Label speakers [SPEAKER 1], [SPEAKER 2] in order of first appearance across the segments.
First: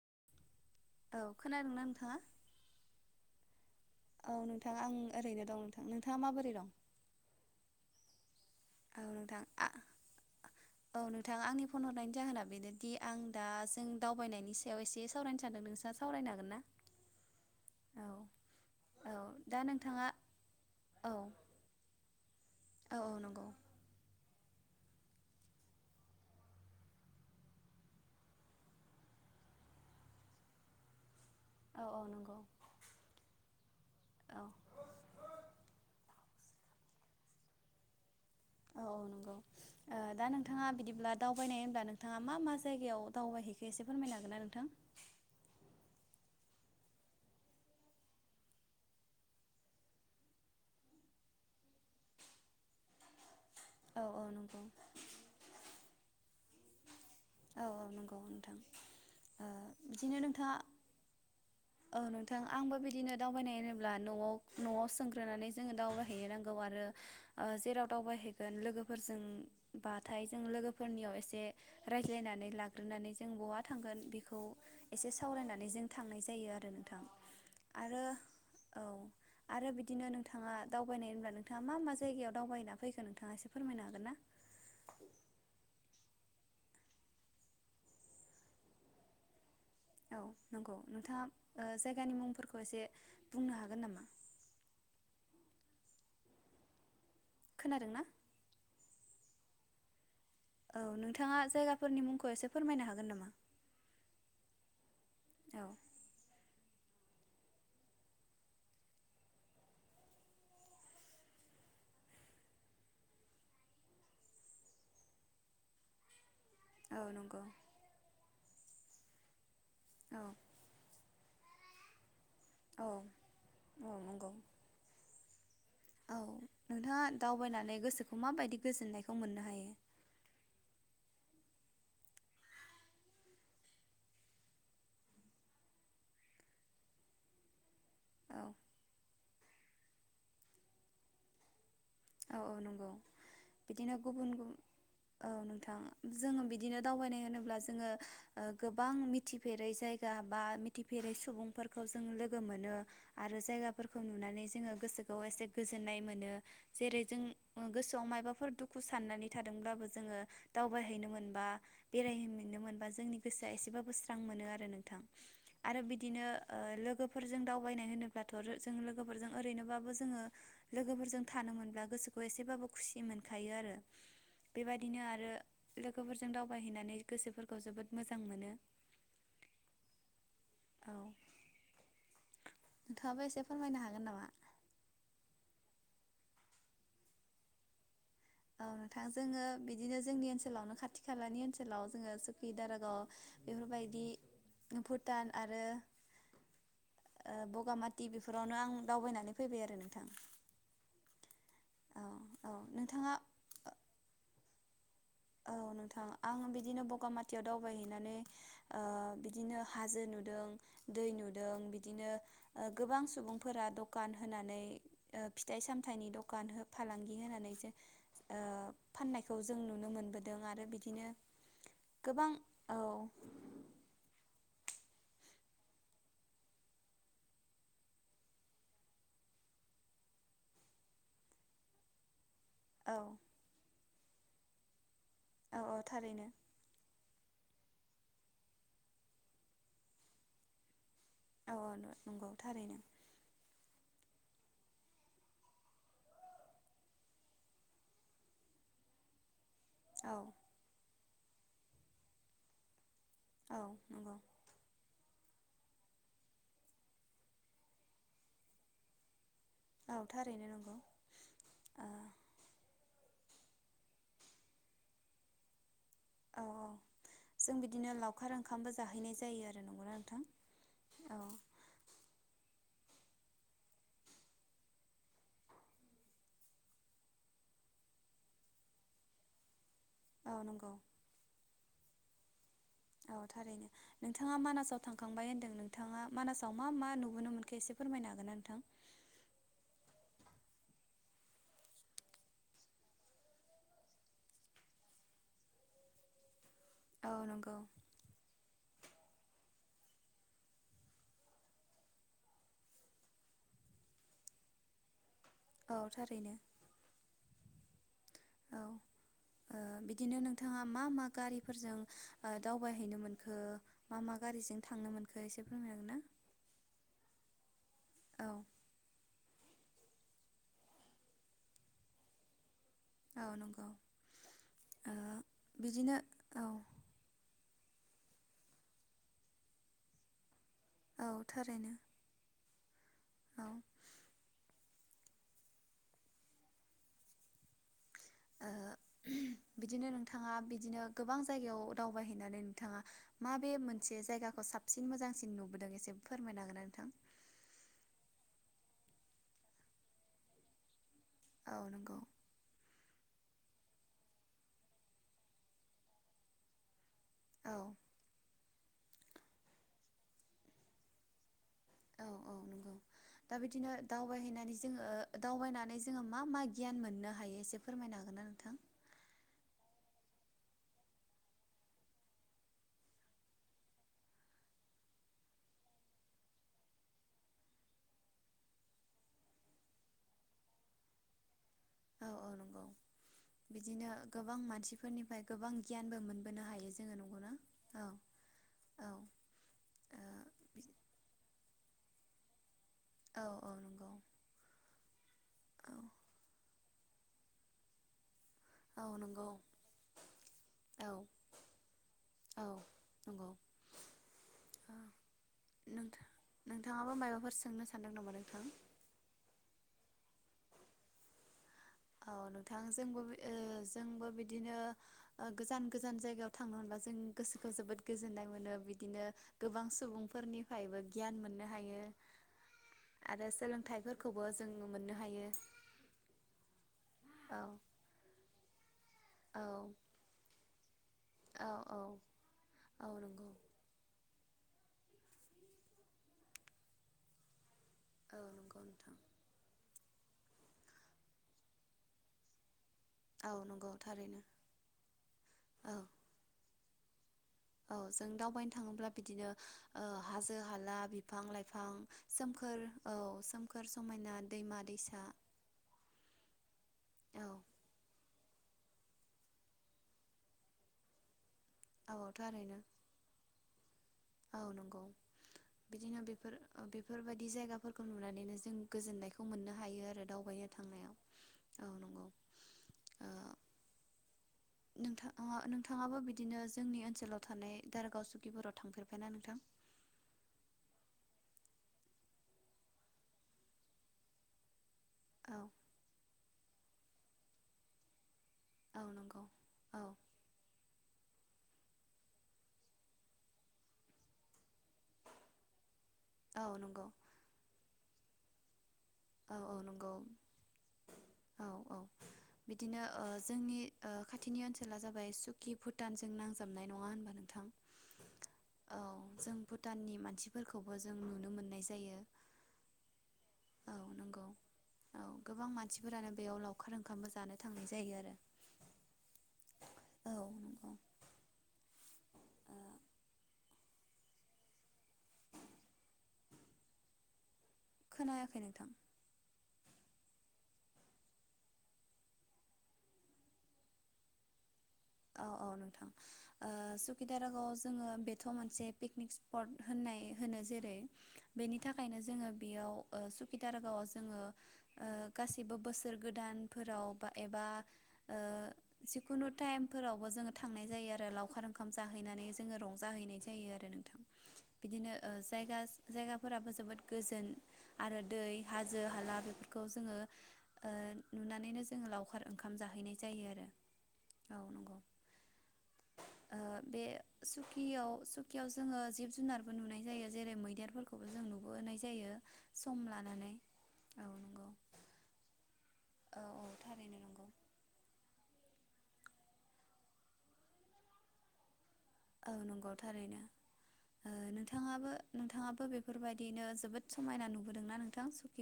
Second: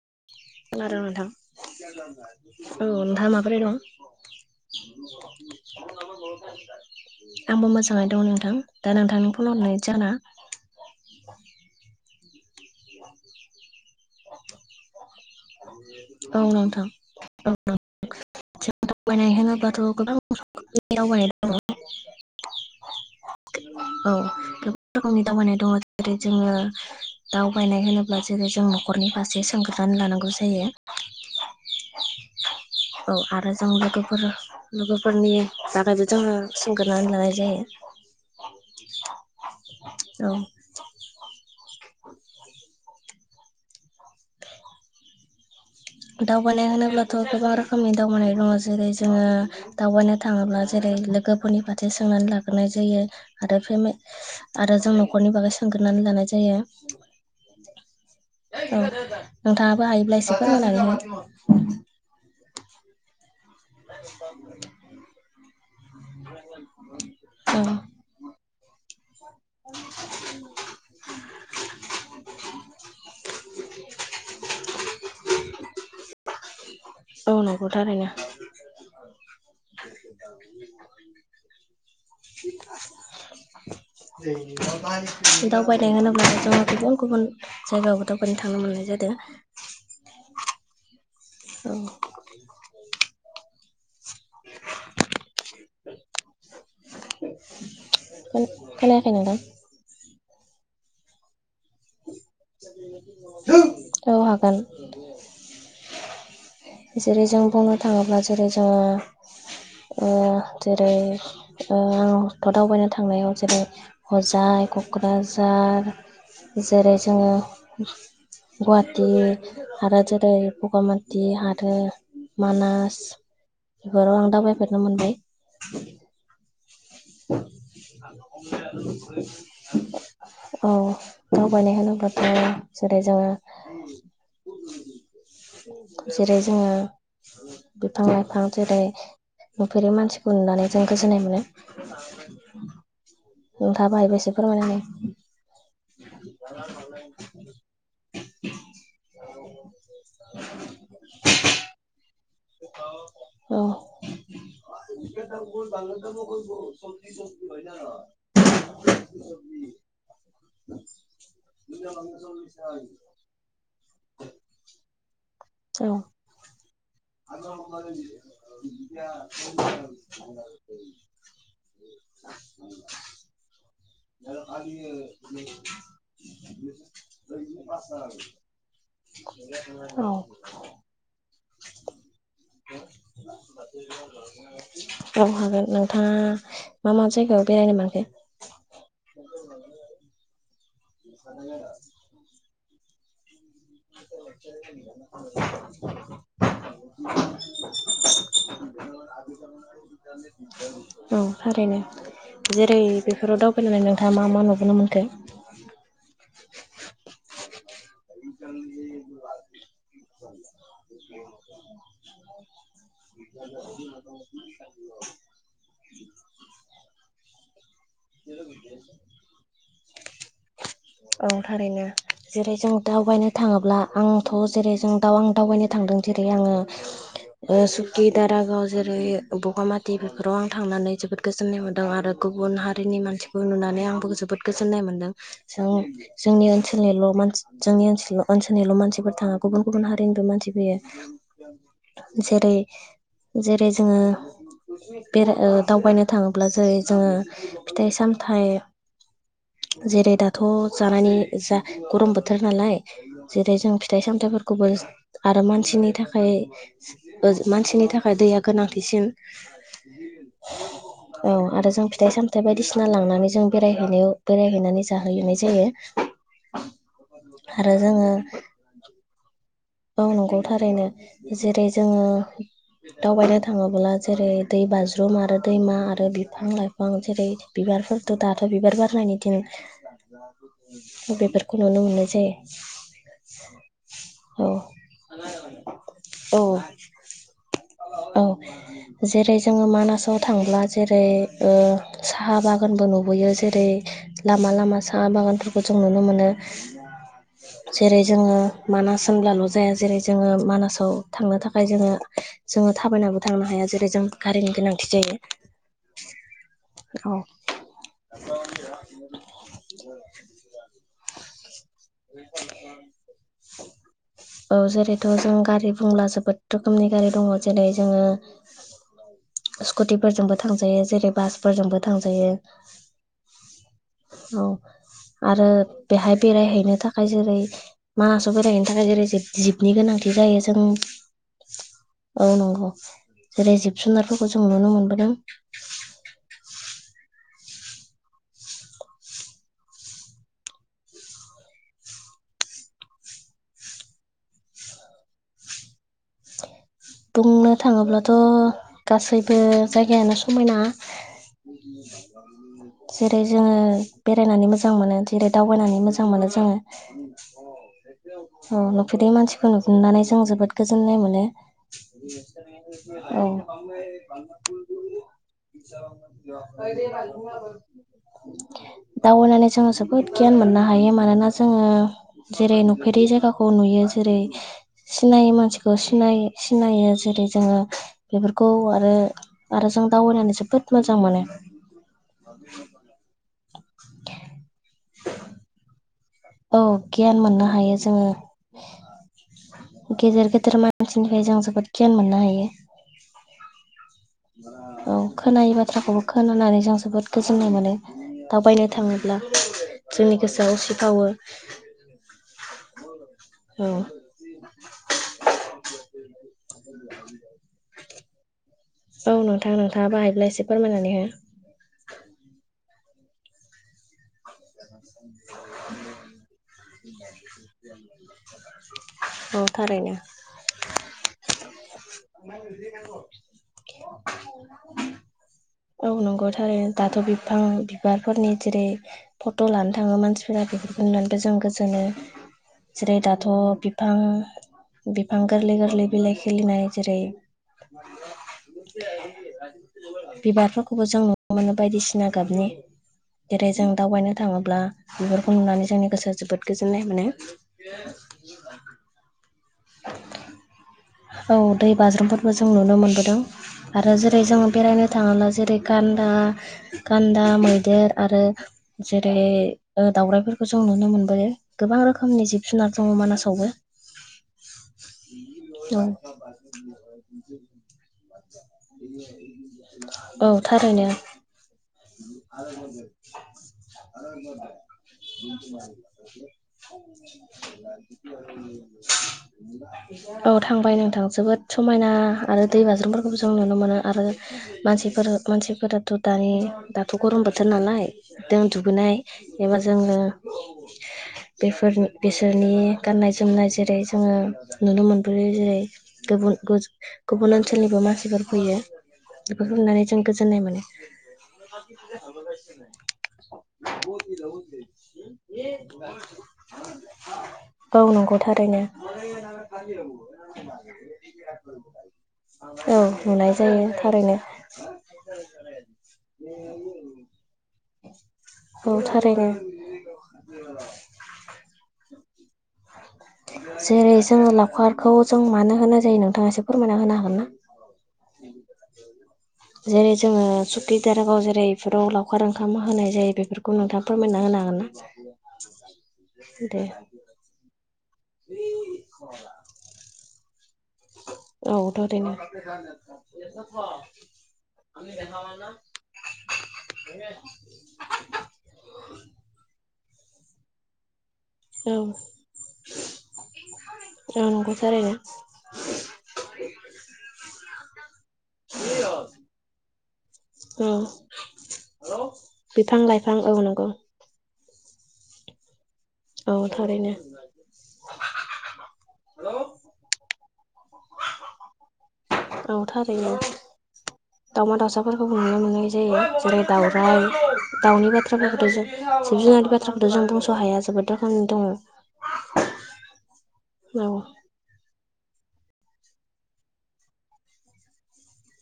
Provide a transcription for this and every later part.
[SPEAKER 1] [inaudible] खोनादों
[SPEAKER 2] औ
[SPEAKER 1] नोंथां
[SPEAKER 2] खोनादोंना नोंथाङा?
[SPEAKER 1] औ नों बोरै दं।
[SPEAKER 2] औ नोंथां आं ओरैनो दं नोंथां नोंथाङा माबोरै दं?
[SPEAKER 1] आंब मो ओ दङ नोंथां। दा
[SPEAKER 2] औ
[SPEAKER 1] नोंथांनि
[SPEAKER 2] नोंथां
[SPEAKER 1] फन
[SPEAKER 2] आ
[SPEAKER 1] हरनाय जाहोना
[SPEAKER 2] औ नोंथां आंनि फन हरनायनि जाहोना। बेनोदि आं दा जों दावबायनायनि सायाव एसे सावरायनो सानदों नोंसा सावरायनो
[SPEAKER 1] औ
[SPEAKER 2] हागोन ना
[SPEAKER 1] नोंथां औ
[SPEAKER 2] औ औ
[SPEAKER 1] दावबायनाय
[SPEAKER 2] दा
[SPEAKER 1] होनोब्लाथ'
[SPEAKER 2] नोंथाङा
[SPEAKER 1] गोबां
[SPEAKER 2] औ।
[SPEAKER 1] दावबायनाय दङ
[SPEAKER 2] औ औ नंगौ
[SPEAKER 1] औ। गोबां रोखोमनि दावबायनाय दङ जेरै जोङो। दावबायनाय होनोब्ला जेरै जों न'खरनि फारसे सोंगोरनानै लानांगौ जायो।
[SPEAKER 2] औ औ नंगौ
[SPEAKER 1] औ आरो जों लोगोफोर
[SPEAKER 2] औ
[SPEAKER 1] लोगोफोरनि जागा जोङो सोंगोरनानै लानाय जायो।
[SPEAKER 2] औ औ नंगौ दा
[SPEAKER 1] औ
[SPEAKER 2] नोंथाङा बिदिब्ला दावबायनाय होनब्ला नों। थाङा मा मा जायगायाव दावबायहैखो एसे फोरमायनो हागोनना नोंथां।
[SPEAKER 1] दावबायनाय होनोब्लाथ' गोबां रोखोमनि दावबायनाय दङ जेरै जोङो दावबायनो थाङोब्ला जेरै लोगोफोरनि फारसे सोंनानै लाग्रोनाय जायो। आरो फेमे
[SPEAKER 2] औ औ नंगौ
[SPEAKER 1] आरो जों न'खरनि बागै सोंगोरनानै लानाय जायो। [inaudible]
[SPEAKER 2] औ औ नंगौ नोंथां
[SPEAKER 1] औ
[SPEAKER 2] ओ
[SPEAKER 1] नोंथाङाबो
[SPEAKER 2] बिदिनो
[SPEAKER 1] हायोब्ला एसे
[SPEAKER 2] नोंथाङा
[SPEAKER 1] फोरमायना हागोन
[SPEAKER 2] औ नोंथां आंबो बिदिनो दावबायनाय होनोब्ला न'आव न'आव सोंग्रोनानै जोङो दाउबाय नांगौ आरो
[SPEAKER 1] औ
[SPEAKER 2] जेराव दाउबायहै गोन लोगोफोर जों बाथाय जों लोगोफोरनियाव एसे नानै लाग्रोनानै जों बहा थांगोन बेखौ एसे सावरायनानै जों थांनाय जायो आरो नों थां
[SPEAKER 1] औ नंगौ
[SPEAKER 2] आरो
[SPEAKER 1] थारैनो
[SPEAKER 2] औ आरो बिदिनो नोंथाङा दावबायनाय होनब्ला नोंथाङा मा मा जायगायाव दावबायना फैखो नोंथाङा एसे फोरमायनो हागोन ना
[SPEAKER 1] दावबायनाय होनोब्ला जोङो गुबुन गुबुन जायगायावबो दावबायनो थांनो मोननाय जादों
[SPEAKER 2] औ नंगौ नोंथाङा ओ जायगानि मुंफोरखौ एसे बुंनो हागोन नामा
[SPEAKER 1] [unintelligible]
[SPEAKER 2] खोनादों ना
[SPEAKER 1] औ खोनायाखै नोंथां
[SPEAKER 2] औ नोंथाङा जायगाफोरनि मुंखौ एसे फोरमायनो हागोन नामा?
[SPEAKER 1] औ हागोन [unintelligible]
[SPEAKER 2] औ
[SPEAKER 1] जेरै जों बुंनो थाङोब्ला जेरै जोङो ओ जेरै ओ' दावबायनो थांनायाव जेरै हजाय क'क्राझार जेरै
[SPEAKER 2] औ नंगौ
[SPEAKER 1] [unintelligible] गुवाहाटि आरो
[SPEAKER 2] औ
[SPEAKER 1] जेरै बगामाति दि [unintelligible]
[SPEAKER 2] औ
[SPEAKER 1] मानास
[SPEAKER 2] औ
[SPEAKER 1] बेफोराव आं
[SPEAKER 2] नंगौ
[SPEAKER 1] दावबायफेरनो मोनबाय
[SPEAKER 2] औ नोंथाङा दावबायनानै गोसोखौ माबायदि गोजोननायखौ मोननो हायो
[SPEAKER 1] औ दावबायनाय होनोब्लाथाय जेरै जोङो जेरै जोङो बिफां
[SPEAKER 2] औ
[SPEAKER 1] लाइफां जेरै नुफेरै मानसिखौ नुनानै जों गोजोननाय मोनो
[SPEAKER 2] औ औ नंगौ
[SPEAKER 1] नोंथाङाबो
[SPEAKER 2] बिदिनो
[SPEAKER 1] हायोबा एसे
[SPEAKER 2] गुबुन गुबु
[SPEAKER 1] फोरमायना
[SPEAKER 2] औ नोंथां जोंङ बिदिनो दावबायनाय होनोब्ला जोङो गोबां मिथिफेरै जायगा बा मिथिफेरै सुबुंफोरखौ जों लोग गो मोनो आरो
[SPEAKER 1] हो
[SPEAKER 2] जायगाफोरखौ नुनानै जोङो गोसोखौ एसे गोजोननाय मोनो। जेरै जों गोसोआव मायबाफोर दुखु साननानै थादोंब्लाबो जोङो दावबायहैनो मोनबा बेरायहैैनो मोनबा जोंनि गोसोआ एसेबाबो स बां मोनो आरो नोंथां आरो
[SPEAKER 1] औ
[SPEAKER 2] बिदिनो ओ लोगोफोरजों दावबायनाय होनोब्लाथ रो जों लोगोफोरजों ओरैनोबाबो जोङो लोगोफोरजों थानो मोनब्ला गोसोखौ एसेबाबो खुसि मोनखायो आरो बेबायदिनो आरो लोगोफोरजों दावबायहैनानै गोसोफोरखौ जोबोद मोजां मोनो
[SPEAKER 1] औ
[SPEAKER 2] औ नोंथाङाबो एसे फोरमायनो हागोन नामा
[SPEAKER 1] औ हागोन [unintelligible] आ मा मा जायगायाव बेरायनो मोनखो
[SPEAKER 2] औ नोंथां जोङो बिदिनो जोंनि ओनसोलावनो खाथि खालानि ओनसोलाव जोङो [unintelligible] अ बेफोरबायदि भुटान आरो ओ बगामाथि बे फोरावनो आं दावबायनानै फैबाय आरो ना
[SPEAKER 1] औ थारैनो
[SPEAKER 2] औ औ
[SPEAKER 1] जेरै
[SPEAKER 2] नोंथाङा
[SPEAKER 1] बेफोराव दाव बायनानै नोंथाङा मा मा नुबोनो मोनखो
[SPEAKER 2] औ नोंथां आं बिदिनो बगामाथियाव दावबाय हैनानै ओ बिदिनो हाजो नुदों दै नुदों बिदिनो ओ गोबां सुबुंफोरा दखान होनानै ओ फिथाइ सामथायनि दखान हो फालांगि होनानै [unintelligible] ओ फाननायखौ जों नुनो मोन
[SPEAKER 1] ओं थारैनो
[SPEAKER 2] गोबां
[SPEAKER 1] जेरै जों
[SPEAKER 2] औ
[SPEAKER 1] दावबायनो थाङोब्ला आं थ जेरै जों दाव आं दावबायनो थांदों जेरै आङो ओ सुकि दारागाव जेरै बगामाथि बेफोराव आं थांनानै जोबोद गोजोननाय मोनदों आरो गुबुन हारि
[SPEAKER 2] औ
[SPEAKER 1] नि मानसिफोर नुनानै आंबो जोबोद गोजोन्नाय मोनदों
[SPEAKER 2] औ
[SPEAKER 1] जों
[SPEAKER 2] औ थारैनो
[SPEAKER 1] जोंनि ओनसोलनिल मानसि जोंनि [unintelligible] ओनसोलनिल मानसिफोर थाङा गुबुन गुबुन हारिनिबो मानसि फैयो
[SPEAKER 2] औ औ नंगौ
[SPEAKER 1] जेरै
[SPEAKER 2] थारैनो
[SPEAKER 1] जेरै [unintelligible] जोङो बेराय ओ दावबायनो थाङोब्ला जेरै जोङो फिथाइ सामथाइ जेरै
[SPEAKER 2] औ
[SPEAKER 1] दाथ जानानै जा गरम बोथोर नालाय जेरै
[SPEAKER 2] औ
[SPEAKER 1] जों फिथाइ
[SPEAKER 2] नंगौ
[SPEAKER 1] सामथायाइफोरखौबो आरो मानसिनि थाखाय ओ मानसिनि थाखाय दैया गोनांथिसिन
[SPEAKER 2] औ थारैनो नंगौ
[SPEAKER 1] औ आरो जों
[SPEAKER 2] ओ
[SPEAKER 1] [unintelligible] बायदिसिना लांनानै जों बेरायहैनायाव बेरायहैनानै जाहैनाय जायो
[SPEAKER 2] औ औ जों
[SPEAKER 1] आरो
[SPEAKER 2] बिदिनो
[SPEAKER 1] जोङो
[SPEAKER 2] लावखार ओंखामबो जाहैनाय जायो आरो नंगौना
[SPEAKER 1] औ
[SPEAKER 2] नोंथां
[SPEAKER 1] नंगौ थारैनो
[SPEAKER 2] औ
[SPEAKER 1] जेरै जोङो दावबायनो थाङोब्ला जेरै दै बाज्रुम आरो दैमा आरो बिफां लाइफां जेरै बिबारफोरथ दाथ बिबार बारनायनि दिन
[SPEAKER 2] औ नंगौ
[SPEAKER 1] बेफोर खुनुनो मोननोसै।
[SPEAKER 2] औ थारैनो। नोंथाङा
[SPEAKER 1] औ
[SPEAKER 2] मानासाव थांखांबाय होन्दों नोंथाङा
[SPEAKER 1] औ
[SPEAKER 2] मानासाव मा मा नुबोनो मोनखो एसे फोरमायनो
[SPEAKER 1] औ
[SPEAKER 2] हागोन नोंथां।
[SPEAKER 1] जेरै जोङो मानासाव थांब्ला जेरै ओ साहा बागानबो नुबोयो जेरै लामा लामा साहा बागानफोरखौ जों नुनो मोनो।
[SPEAKER 2] औ नंगौ
[SPEAKER 1] जेरै जोङो मानास होनब्लाल' जाया जेरै जोङो मानासाव थांनो थाखाय जोङो जोङो थाबायनाबो थांनो हाया जेरै जों गारिनि गोनांथि जायो।
[SPEAKER 2] औ थारैनो।
[SPEAKER 1] औ।
[SPEAKER 2] औ ओ बिदिनो नोंथाङा मा मा गारिफोरजों। ओ दावबायहैनो मोनखो मा मा
[SPEAKER 1] औ
[SPEAKER 2] गारिजों थांनो
[SPEAKER 1] जेरैथ'
[SPEAKER 2] मोनखो
[SPEAKER 1] जों
[SPEAKER 2] एसे
[SPEAKER 1] गारि
[SPEAKER 2] फोरमायनो हागोन ना?
[SPEAKER 1] बुंब्ला जोबोद रोखोमनि गारि दङ जेरै जोङो
[SPEAKER 2] औ
[SPEAKER 1] स्कुटिफोरजोंबो थांजायो जेरै बासफोरजोंबो थांजायो।
[SPEAKER 2] औ नंगौ
[SPEAKER 1] औ
[SPEAKER 2] ओ
[SPEAKER 1] आरो
[SPEAKER 2] बिदिनो
[SPEAKER 1] बेहाय
[SPEAKER 2] औ
[SPEAKER 1] बेरायहैनो जेरै मासाव बेरायहैनो थाखाय जेरै जिबनि गोनांथि जायो। जों
[SPEAKER 2] औ थारैनो
[SPEAKER 1] औ नंगौ। [inaudible]
[SPEAKER 2] औ
[SPEAKER 1] जेरै
[SPEAKER 2] ओ
[SPEAKER 1] जिब जुनार जों नुनो मोनबो। हेल'
[SPEAKER 2] ओ बिदिनो नोंथाङा बिदिनो गोबां जायगायाव दावबायहैनानै नोंथाङा माबे मोनसे जायगाखौ साबसिन मोजांसिन नुबोदों एसे फोरमायन हांगोना नोंथाङा।
[SPEAKER 1] बुंनो थाङोब्लाथ' गासैबो जायगायानो समायना।
[SPEAKER 2] औ नंगौ
[SPEAKER 1] [inaudible] जेरै जोङो बेरायनानै मोजां मोनो जेरै दावबायनानै मोजां मोनो जोङो
[SPEAKER 2] औ
[SPEAKER 1] [inaudible] औ नुफेदै मानसिखौ नुहनानै जों जोबोद गोजोननाय मोनो।
[SPEAKER 2] औ औ नंगौ
[SPEAKER 1] औ
[SPEAKER 2] दा
[SPEAKER 1] [inaudible]
[SPEAKER 2] बिदिनो दावबायहैनानै जोङो दावबायनानै जोङो मा मा गियान मोननो हायो एसे फोरमायनो हागोन ना नोंथां?
[SPEAKER 1] दाउबायनानै जोङो। जोबोद गियान मोननो हायो मानोना जोङो जेरै नुफेरि जायगाखौ नुयो जेरै सिनायै मानसिखौ सिनाय सिनायो जेरै जोङो बेफोरखौ आरो आरो जों दावबायनानै जोबोद मोजां मोनो। [inaudible]
[SPEAKER 2] औ औ नंगौ बिदिनो गोबां मानसिफोरनिफ्राय गोबां गियानबो मोनो।
[SPEAKER 1] औ गियान मोननो हायो
[SPEAKER 2] औ
[SPEAKER 1] जोङो- गेदेर गेदेर मानसिनिफ्राय जों जोबोद गियान मोननो हायो।
[SPEAKER 2] औ औ नंगौ।
[SPEAKER 1] औ खोनायै
[SPEAKER 2] औ
[SPEAKER 1] बाथ्राखौबो खोनानानै जों। जोबोद गोजोननाय मोनो। दावबायनो
[SPEAKER 2] औ
[SPEAKER 1] थाङोब्ला
[SPEAKER 2] नंगौ
[SPEAKER 1] जोंनि गोसोआव
[SPEAKER 2] औ
[SPEAKER 1] उसिथावो
[SPEAKER 2] औ नंगौ
[SPEAKER 1] औ। [inaudible]
[SPEAKER 2] नोंथाङाबो माबाफोर सोंनो सानदों नामा नोंथां
[SPEAKER 1] औ नोंथां नोंथाङाबो हायोब्ला एसे फोरमायनानै हो।
[SPEAKER 2] औ नोंथां जोंबोब ओ जोंबो बिदिनो ओ गोजान गोजान जायगायाव थांनो मोनब्ला जों गोसोखौ जोबोद गोजोननाय मोनो बिदिनो
[SPEAKER 1] हो औ
[SPEAKER 2] गोबां
[SPEAKER 1] थारैनो
[SPEAKER 2] सुबुंफोरनिफायबो गियान मोननो हायो। आरो सोलोंथाइफोरखौबो जों मोननो हायो
[SPEAKER 1] औ नंगौ थारैनो। दाथ'
[SPEAKER 2] औ
[SPEAKER 1] बिफां बिबारफोरनि जेरै
[SPEAKER 2] औ
[SPEAKER 1] फट' लानो थाङो मानसिफोरा बेफोरखौ नुनानैबो जों
[SPEAKER 2] औ औ
[SPEAKER 1] गोजोनो
[SPEAKER 2] औ
[SPEAKER 1] जेरै दाथ'
[SPEAKER 2] नंगौ
[SPEAKER 1] बिफां बिफां गोरलै गोरलै बिलाइ खिलिनाय जेरै
[SPEAKER 2] औ नंगौ नोंथां
[SPEAKER 1] [unintelligible] बिबारफोरखौबो जों नुनो मोनो बायदिसिना गाबनि।
[SPEAKER 2] औ
[SPEAKER 1] जेरै जों
[SPEAKER 2] नंगौ
[SPEAKER 1] दावबायनो
[SPEAKER 2] थारैनो
[SPEAKER 1] थाङोब्ला बेफोरखौ नुनानै
[SPEAKER 2] औ
[SPEAKER 1] जोंनि गोसोआ जोबोद गोजो ननाय मोनो।
[SPEAKER 2] औ जों दावबायनो थाङोब्ला बिदिनो ओ हाजो हाला बिफां
[SPEAKER 1] औ
[SPEAKER 2] लाइफां
[SPEAKER 1] दै बाज्रुमफोरबो जों
[SPEAKER 2] सोमखोर
[SPEAKER 1] नुनो
[SPEAKER 2] औ
[SPEAKER 1] मोनबोदों
[SPEAKER 2] सोमखोर
[SPEAKER 1] आरो
[SPEAKER 2] समायना
[SPEAKER 1] जेरै जोङो
[SPEAKER 2] दैमा
[SPEAKER 1] बेरायनो
[SPEAKER 2] दैसा
[SPEAKER 1] थाङोला जेरै गान्दा गान्दा
[SPEAKER 2] औ
[SPEAKER 1] मैदेर आरो जेरै ओ दाउराइफोरखौ जों नुनो मोनबोयो। गोबां
[SPEAKER 2] औ
[SPEAKER 1] रोखोमनि जिब
[SPEAKER 2] थारैनो
[SPEAKER 1] जुनार दङ मानासावबो।
[SPEAKER 2] औ नंगौ
[SPEAKER 1] औ
[SPEAKER 2] बिदिनो बेफोर ओ बेफोरबायदि जायगाफोरखौ नुनानैनो जो जों गोजोननायखौ मोननो हायो आरो
[SPEAKER 1] औ
[SPEAKER 2] दावबायनो
[SPEAKER 1] थारैनो
[SPEAKER 2] थांनायाव औ नं
[SPEAKER 1] [unintelligible] [unintelligible]
[SPEAKER 2] नोंथाङा नोंथाङाबो बिदिनो जोंनि ओनसोलाव थानाय दारागाव सुकिफोराव थांफेरबायना नोंथां
[SPEAKER 1] औ थांबाय नोंथां। जोबोद समायना आरो दै बाज्रुमफोरखौबो जों नुनो मोनो आरो मानसिफोर
[SPEAKER 2] औ
[SPEAKER 1] मानसिफोराथ' दानि दाथ' गरम बोथोर नालाय दों
[SPEAKER 2] औ
[SPEAKER 1] दुगैनाय
[SPEAKER 2] नंगौ
[SPEAKER 1] एबा
[SPEAKER 2] औ
[SPEAKER 1] जोङो बेफोरनि बिसोरनि गाननाय जोमनाय जेरै जोङो नुनो मोनबोयो जेरै गुबुन
[SPEAKER 2] औ
[SPEAKER 1] गुस
[SPEAKER 2] नंगौ
[SPEAKER 1] गुबुन ओनसोलनिबो मानसिफोर फैयो।
[SPEAKER 2] औ औ
[SPEAKER 1] बेफोरखौ नुनानै
[SPEAKER 2] नंगौ
[SPEAKER 1] जों गोजोननाय मोनो।
[SPEAKER 2] औ औ बिदिनो ओ जोंनि ओ खाथिनि ओनसोला जाबाय सुकि भुटानजों नांजाबनाय नङा होनबा नोंथां
[SPEAKER 1] औ नंगौ थारैनो
[SPEAKER 2] औ जों भुटाननि मानसिफोरखौबो जों नुनो मोननाय जायो।
[SPEAKER 1] औ नुनाय जायो
[SPEAKER 2] औ
[SPEAKER 1] थारैनो
[SPEAKER 2] नंगौ औ गोबां मानसिफोरानो बेयाव लावखार ओंखामबो जानो थां
[SPEAKER 1] औ थारैनो।
[SPEAKER 2] औ नंगौ ओ
[SPEAKER 1] जेरै जोङो लावखारखौ जों मानो होन्नाय जायो नोंथाङा एसे फोरमायना होनो हागोन ना?
[SPEAKER 2] खोनायाखै नोंथां।
[SPEAKER 1] जेरै जोङो सुखि दारागाव जेरै बेफोराव लावखार ओंखाम होनाय जायो बेफोरखौ नोंथाङा फोरमायना होनो हागोन ना
[SPEAKER 2] औ औ नोंथां ओ
[SPEAKER 1] दे
[SPEAKER 2] सुकिदारागावआव जोङो बेथ' मोनसे पिकनिक स्पट होननाय होनो जेरै
[SPEAKER 1] औ
[SPEAKER 2] बेनि थाखायनो
[SPEAKER 1] थारैनो
[SPEAKER 2] जोङो बेयाव ओ सुकि दारागावआव जोङो ओ गासिबो बोसोर गोदानफोराव बा एबा ओ जिखुनु टाइम फोरावबो जोङो थांनाय जायो आरो लाव लावखार ओंखाम
[SPEAKER 1] औ
[SPEAKER 2] जाहैनानै जोङो रंजाहैनाय जायो आरो नोंथां
[SPEAKER 1] औ नंगौ थारैनो
[SPEAKER 2] बिदिनो ओ जायगा जायगाफोराबो जोबोद गोजोन आरो दै हाजो हाला बेफोरखौ जोङो
[SPEAKER 1] औ
[SPEAKER 2] ओ नुनानैनो जोङो लावखार ओंखाम
[SPEAKER 1] बिफां
[SPEAKER 2] जाहैनाय
[SPEAKER 1] लाइफां
[SPEAKER 2] जायो
[SPEAKER 1] औ
[SPEAKER 2] आरो
[SPEAKER 1] नंगौ
[SPEAKER 2] औ नंगौ
[SPEAKER 1] औ
[SPEAKER 2] ओ बे
[SPEAKER 1] थारैनो
[SPEAKER 2] सुखियाव सुखियाव जोङो जिब जुनारबो नुनाय जायो जेरै मैदेर फोरखौबो जों नुबोनाय जायो
[SPEAKER 1] औ
[SPEAKER 2] सम
[SPEAKER 1] थारैनो
[SPEAKER 2] लानानै औ नंगौ
[SPEAKER 1] दाावमा दाावसाफोरखौबो नुनो मोननाय जायो।
[SPEAKER 2] औ
[SPEAKER 1] [inaudible]
[SPEAKER 2] औ थारैनो नंगौ
[SPEAKER 1] जिब जुनारनि बाथ्राखौथ' जों बुंस' हाया जोबोद रोखोमनि दङ।
[SPEAKER 2] औ नंगौ थारैनो
[SPEAKER 1] औ
[SPEAKER 2] ओ नोंथाङाबो नोंथाङाबो बेफोरबायदिनो जोबोद समायना नुबोदोंना नोंथां सुक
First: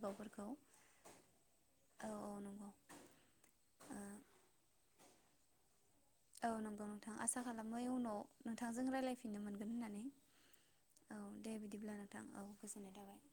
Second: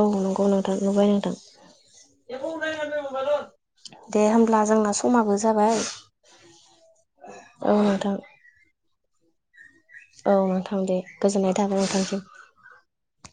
[SPEAKER 1] औ नंगौ नोंथां नुबायना
[SPEAKER 2] औ औ नंगौ
[SPEAKER 1] नोंथां
[SPEAKER 2] ओ
[SPEAKER 1] दे होनब्ला जोंना स माबो जाबाय
[SPEAKER 2] औ नंगौ नोंथां आसा
[SPEAKER 1] औ
[SPEAKER 2] खालामो
[SPEAKER 1] नोंथां
[SPEAKER 2] उनाव नोंथांजों राय्लायफिननो मोनगोन होननानै
[SPEAKER 1] औ नोंथां दे
[SPEAKER 2] औ दे
[SPEAKER 1] गोजोननाय थाबाय
[SPEAKER 2] बिदिब्ला
[SPEAKER 1] नोंथांसिम
[SPEAKER 2] नोंथां औ गोजोननाय थाबाय।